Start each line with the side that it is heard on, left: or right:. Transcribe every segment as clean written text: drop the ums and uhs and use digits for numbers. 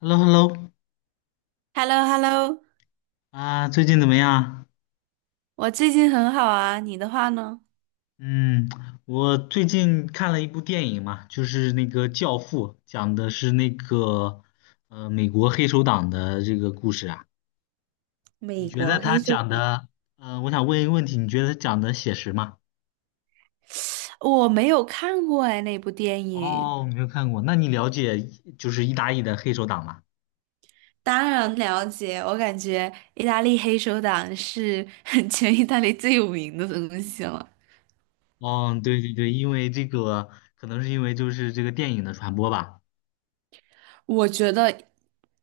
left: Hello,Hello,
right: h e l l o h e l l o
left: 啊，最近怎么样？
right: 我最近很好啊，你的话呢？
left: 嗯，我最近看了一部电影嘛，就是那个《教父》，讲的是那个美国黑手党的这个故事啊。你
right: 美
left: 觉得
right: 国黑
left: 他
right: 手
left: 讲
right: 党。
left: 的，我想问一个问题，你觉得他讲的写实吗？
right: 我没有看过哎，那部电影。
left: 哦，没有看过，那你了解就是意大利的黑手党吗？
right: 当然了解，我感觉意大利黑手党是 全意大利最有名的东西了。
left: 哦，对对对，因为这个可能是因为就是这个电影的传播吧。
right: 我觉得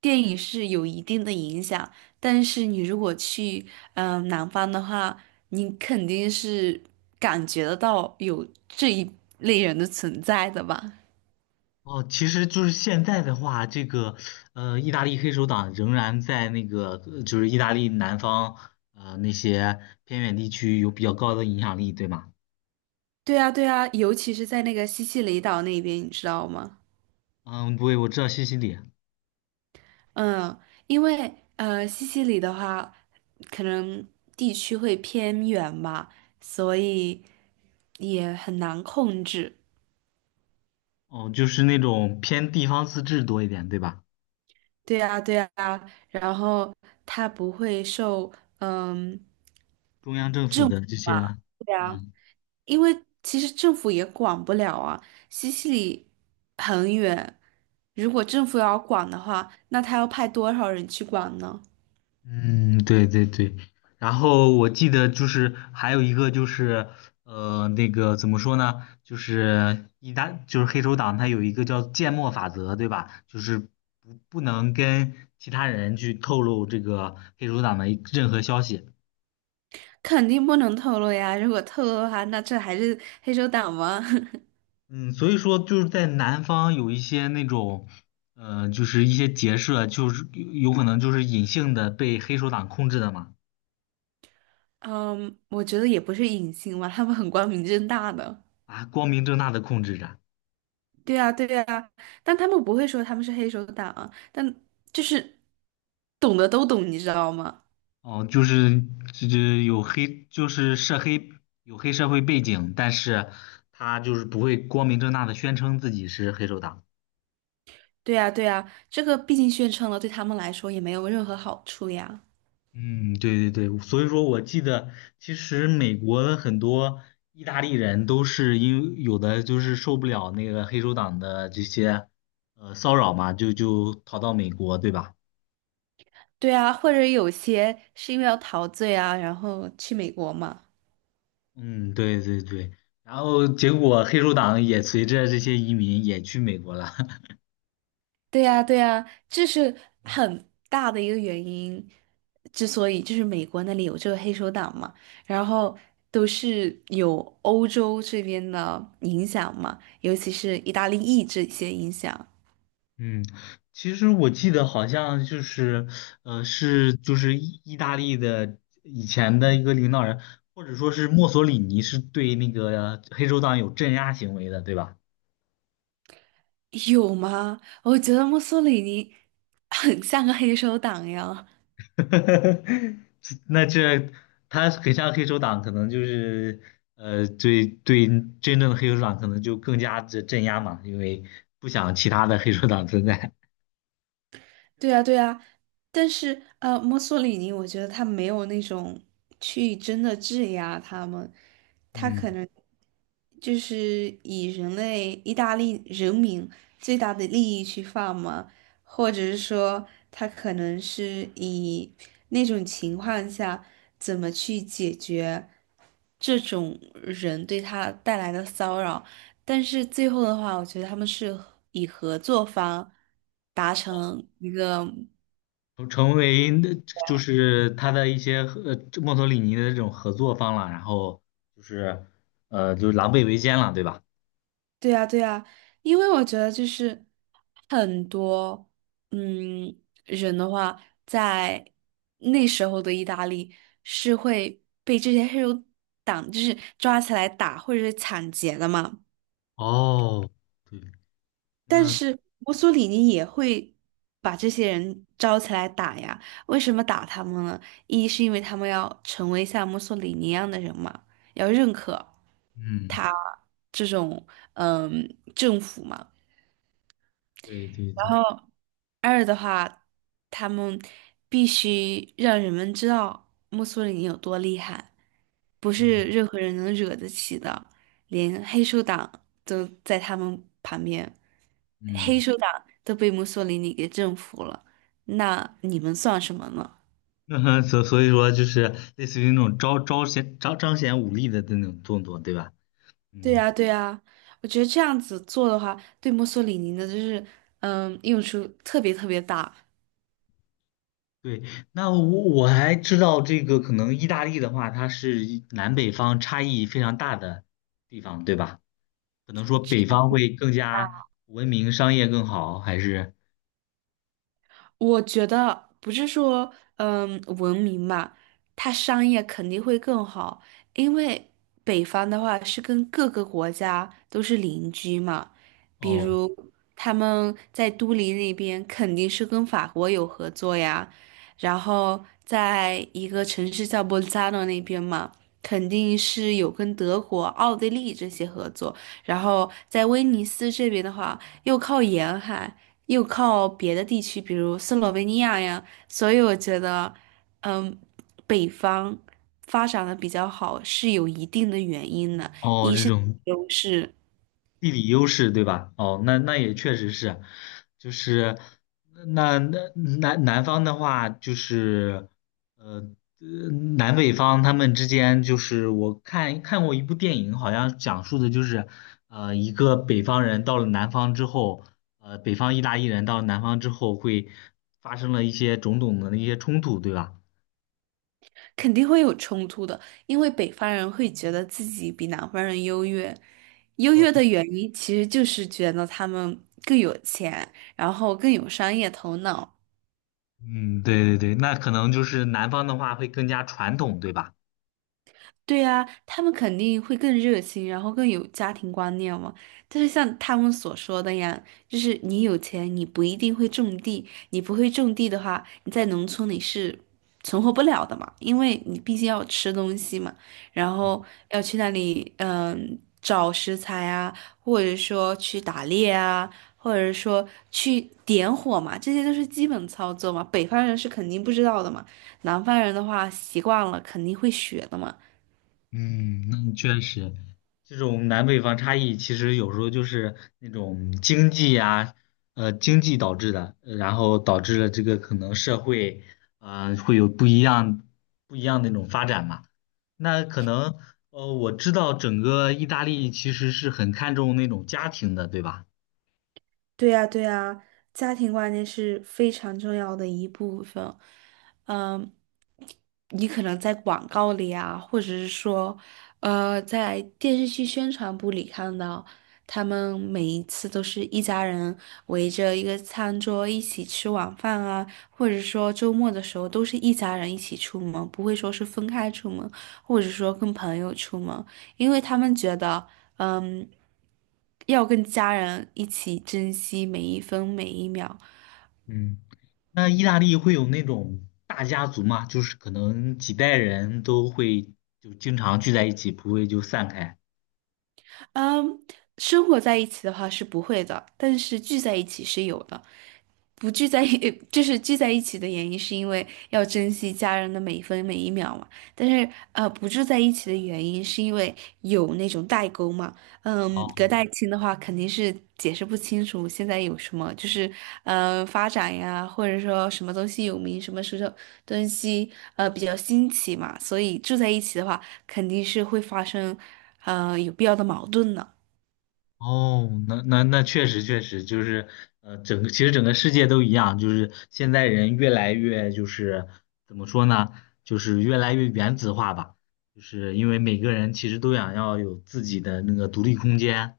right: 电影是有一定的影响，但是你如果去南方的话，你肯定是感觉得到有这一类人的存在的吧。
left: 哦，其实就是现在的话，意大利黑手党仍然在那个就是意大利南方那些偏远地区有比较高的影响力，对吗？
right: 对啊，对啊，尤其是在那个西西里岛那边，你知道吗？
left: 嗯，对，我知道西西里，
right: 嗯，因为西西里的话，可能地区会偏远嘛，所以也很难控制。
left: 哦，就是那种偏地方自治多一点，对吧？
right: 对啊，对啊，然后它不会受嗯
left: 中央政府
right: 政
left: 的
right: 府
left: 这些，
right: 啊，对啊，
left: 嗯。
right: 因为其实政府也管不了啊。西西里很远，如果政府要管的话，那他要派多少人去管呢？
left: 嗯，对对对，然后我记得就是还有一个就是那个怎么说呢，就是一旦就是黑手党它有一个叫缄默法则，对吧？就是不能跟其他人去透露这个黑手党的任何消息。
right: 肯定不能透露呀！如果透露的话，那这还是黑手党吗？
left: 嗯，所以说就是在南方有一些那种就是一些结社，就是有可能就是隐性的被黑手党控制的嘛，
right: 嗯，我觉得也不是隐性嘛，他们很光明正大的。
left: 啊，光明正大的控制着。
right: 对啊，对啊，但他们不会说他们是黑手党啊，但就是懂的都懂，你知道吗？
left: 哦，就是这有黑，就是涉黑有黑社会背景，但是他就是不会光明正大的宣称自己是黑手党。
right: 对啊，对啊，这个毕竟宣称了，对他们来说也没有任何好处呀。
left: 嗯，对对对，所以说我记得，其实美国的很多意大利人都是因为有的就是受不了那个黑手党的这些骚扰嘛，就逃到美国，对吧？
right: 对啊，或者有些是因为要逃罪啊，然后去美国嘛。
left: 嗯，对对对，然后结果黑手党也随着这些移民也去美国了。
right: 对呀，对呀，这是很大的一个原因，之所以就是美国那里有这个黑手党嘛，然后都是有欧洲这边的影响嘛，尤其是意大利裔这些影响。
left: 嗯，其实我记得好像就是，呃，是就是意大利的以前的一个领导人，或者说是墨索里尼是对那个黑手党有镇压行为的，对吧？
right: 有吗？我觉得墨索里尼很像个黑手党呀。
left: 那这他很像黑手党，可能就是呃，对对，真正的黑手党可能就更加的镇压嘛，因为不想其他的黑手党存在。
right: 对呀，对呀，但是墨索里尼我觉得他没有那种去真的质押他们，他
left: 嗯。
right: 可能就是以人类意大利人民最大的利益去放嘛，或者是说他可能是以那种情况下怎么去解决这种人对他带来的骚扰，但是最后的话，我觉得他们是和以合作方达成一个。
left: 成为那就是他的一些墨索里尼的这种合作方了，然后就是就狼狈为奸了，对吧？
right: 对呀，对呀，因为我觉得就是很多嗯人的话，在那时候的意大利是会被这些黑手党就是抓起来打或者是抢劫的嘛。
left: 哦，对，
right: 但
left: 那
right: 是墨索里尼也会把这些人招起来打呀。为什么打他们呢？一是因为他们要成为像墨索里尼一样的人嘛，要认可
left: 嗯，
right: 他这种嗯政府嘛。
left: 对对
right: 然
left: 对，
right: 后二的话，他们必须让人们知道墨索里尼有多厉害，不是
left: 嗯
right: 任何人能惹得起的，连黑手党都在他们旁边，黑
left: 嗯，
right: 手党都被墨索里尼给征服了，那你们算什么呢？
left: 那所以说就是类似于那种显彰显武力的那种动作，对吧？
right: 对
left: 嗯，
right: 呀，对呀，我觉得这样子做的话，对墨索里尼的就是，嗯，用处特别特别大。
left: 对。那我还知道这个可能意大利的话，它是一南北方差异非常大的地方，对吧？可能说北方会更加文明、商业更好，还是
right: 我觉得不是说，嗯，文明嘛，它商业肯定会更好，因为北方的话是跟各个国家都是邻居嘛，比
left: 哦
right: 如他们在都灵那边肯定是跟法国有合作呀，然后在一个城市叫博扎诺那边嘛，肯定是有跟德国、奥地利这些合作，然后在威尼斯这边的话，又靠沿海。又靠别的地区，比如斯洛文尼亚呀，所以我觉得，嗯，北方发展的比较好是有一定的原因的，
left: 哦
right: 一
left: 这
right: 是
left: 种
right: 优势。
left: 地理优势，对吧？哦，那那也确实是，就是那那南南方的话，就是呃呃南北方他们之间，就是我看过一部电影，好像讲述的就是一个北方人到了南方之后，北方意大利人到了南方之后会发生了一些种种的那些冲突，对吧？
right: 肯定会有冲突的，因为北方人会觉得自己比南方人优越，优
left: 到
right: 越的原因其实就是觉得他们更有钱，然后更有商业头脑。
left: 嗯，对对对，那可能就是南方的话会更加传统，对吧？
right: 对呀，他们肯定会更热心，然后更有家庭观念嘛。但是像他们所说的呀，就是你有钱，你不一定会种地，你不会种地的话，你在农村你是存活不了的嘛，因为你毕竟要吃东西嘛，然后要去那里找食材啊，或者说去打猎啊，或者说去点火嘛，这些都是基本操作嘛，北方人是肯定不知道的嘛，南方人的话习惯了肯定会学的嘛。
left: 嗯，那确实，这种南北方差异其实有时候就是那种经济呀、经济导致的，然后导致了这个可能社会，呃，会有不一样的那种发展嘛。那可能，呃，我知道整个意大利其实是很看重那种家庭的，对吧？
right: 对呀，对呀，家庭观念是非常重要的一部分。嗯，你可能在广告里啊，或者是说，在电视剧宣传部里看到，他们每一次都是一家人围着一个餐桌一起吃晚饭啊，或者说周末的时候都是一家人一起出门，不会说是分开出门，或者说跟朋友出门。因为他们觉得，嗯，要跟家人一起珍惜每一分每一秒。
left: 嗯，那意大利会有那种大家族吗？就是可能几代人都会就经常聚在一起，不会就散开。
right: 嗯，生活在一起的话是不会的，但是聚在一起是有的。不聚在一，就是聚在一起的原因，是因为要珍惜家人的每一分每一秒嘛。但是，不住在一起的原因，是因为有那种代沟嘛。嗯，隔代亲的话，肯定是解释不清楚现在有什么，就是发展呀，或者说什么东西有名，什么时候东西比较新奇嘛。所以住在一起的话，肯定是会发生有必要的矛盾的。
left: 哦，那确实就是，呃，其实整个世界都一样，就是现在人越来越就是怎么说呢，就是越来越原子化吧，就是因为每个人其实都想要有自己的那个独立空间，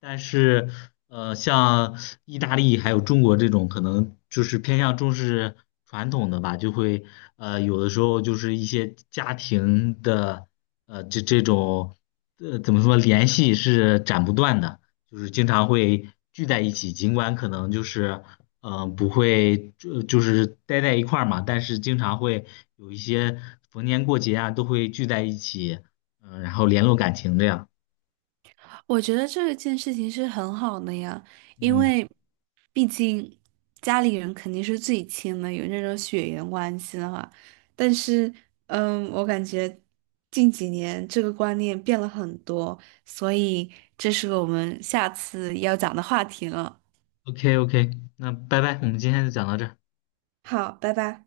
left: 但是呃，像意大利还有中国这种可能就是偏向重视传统的吧，就会有的时候就是一些家庭的这种怎么说联系是斩不断的。就是经常会聚在一起，尽管可能就是不会就是待在一块儿嘛，但是经常会有一些逢年过节啊都会聚在一起，嗯、然后联络感情这样。
right: 我觉得这件事情是很好的呀，因
left: 嗯
right: 为毕竟家里人肯定是最亲的，有那种血缘关系的话。但是，嗯，我感觉近几年这个观念变了很多，所以这是我们下次要讲的话题了。
left: ，OK OK,那拜拜，我们今天就讲到这儿。
right: 好，拜拜。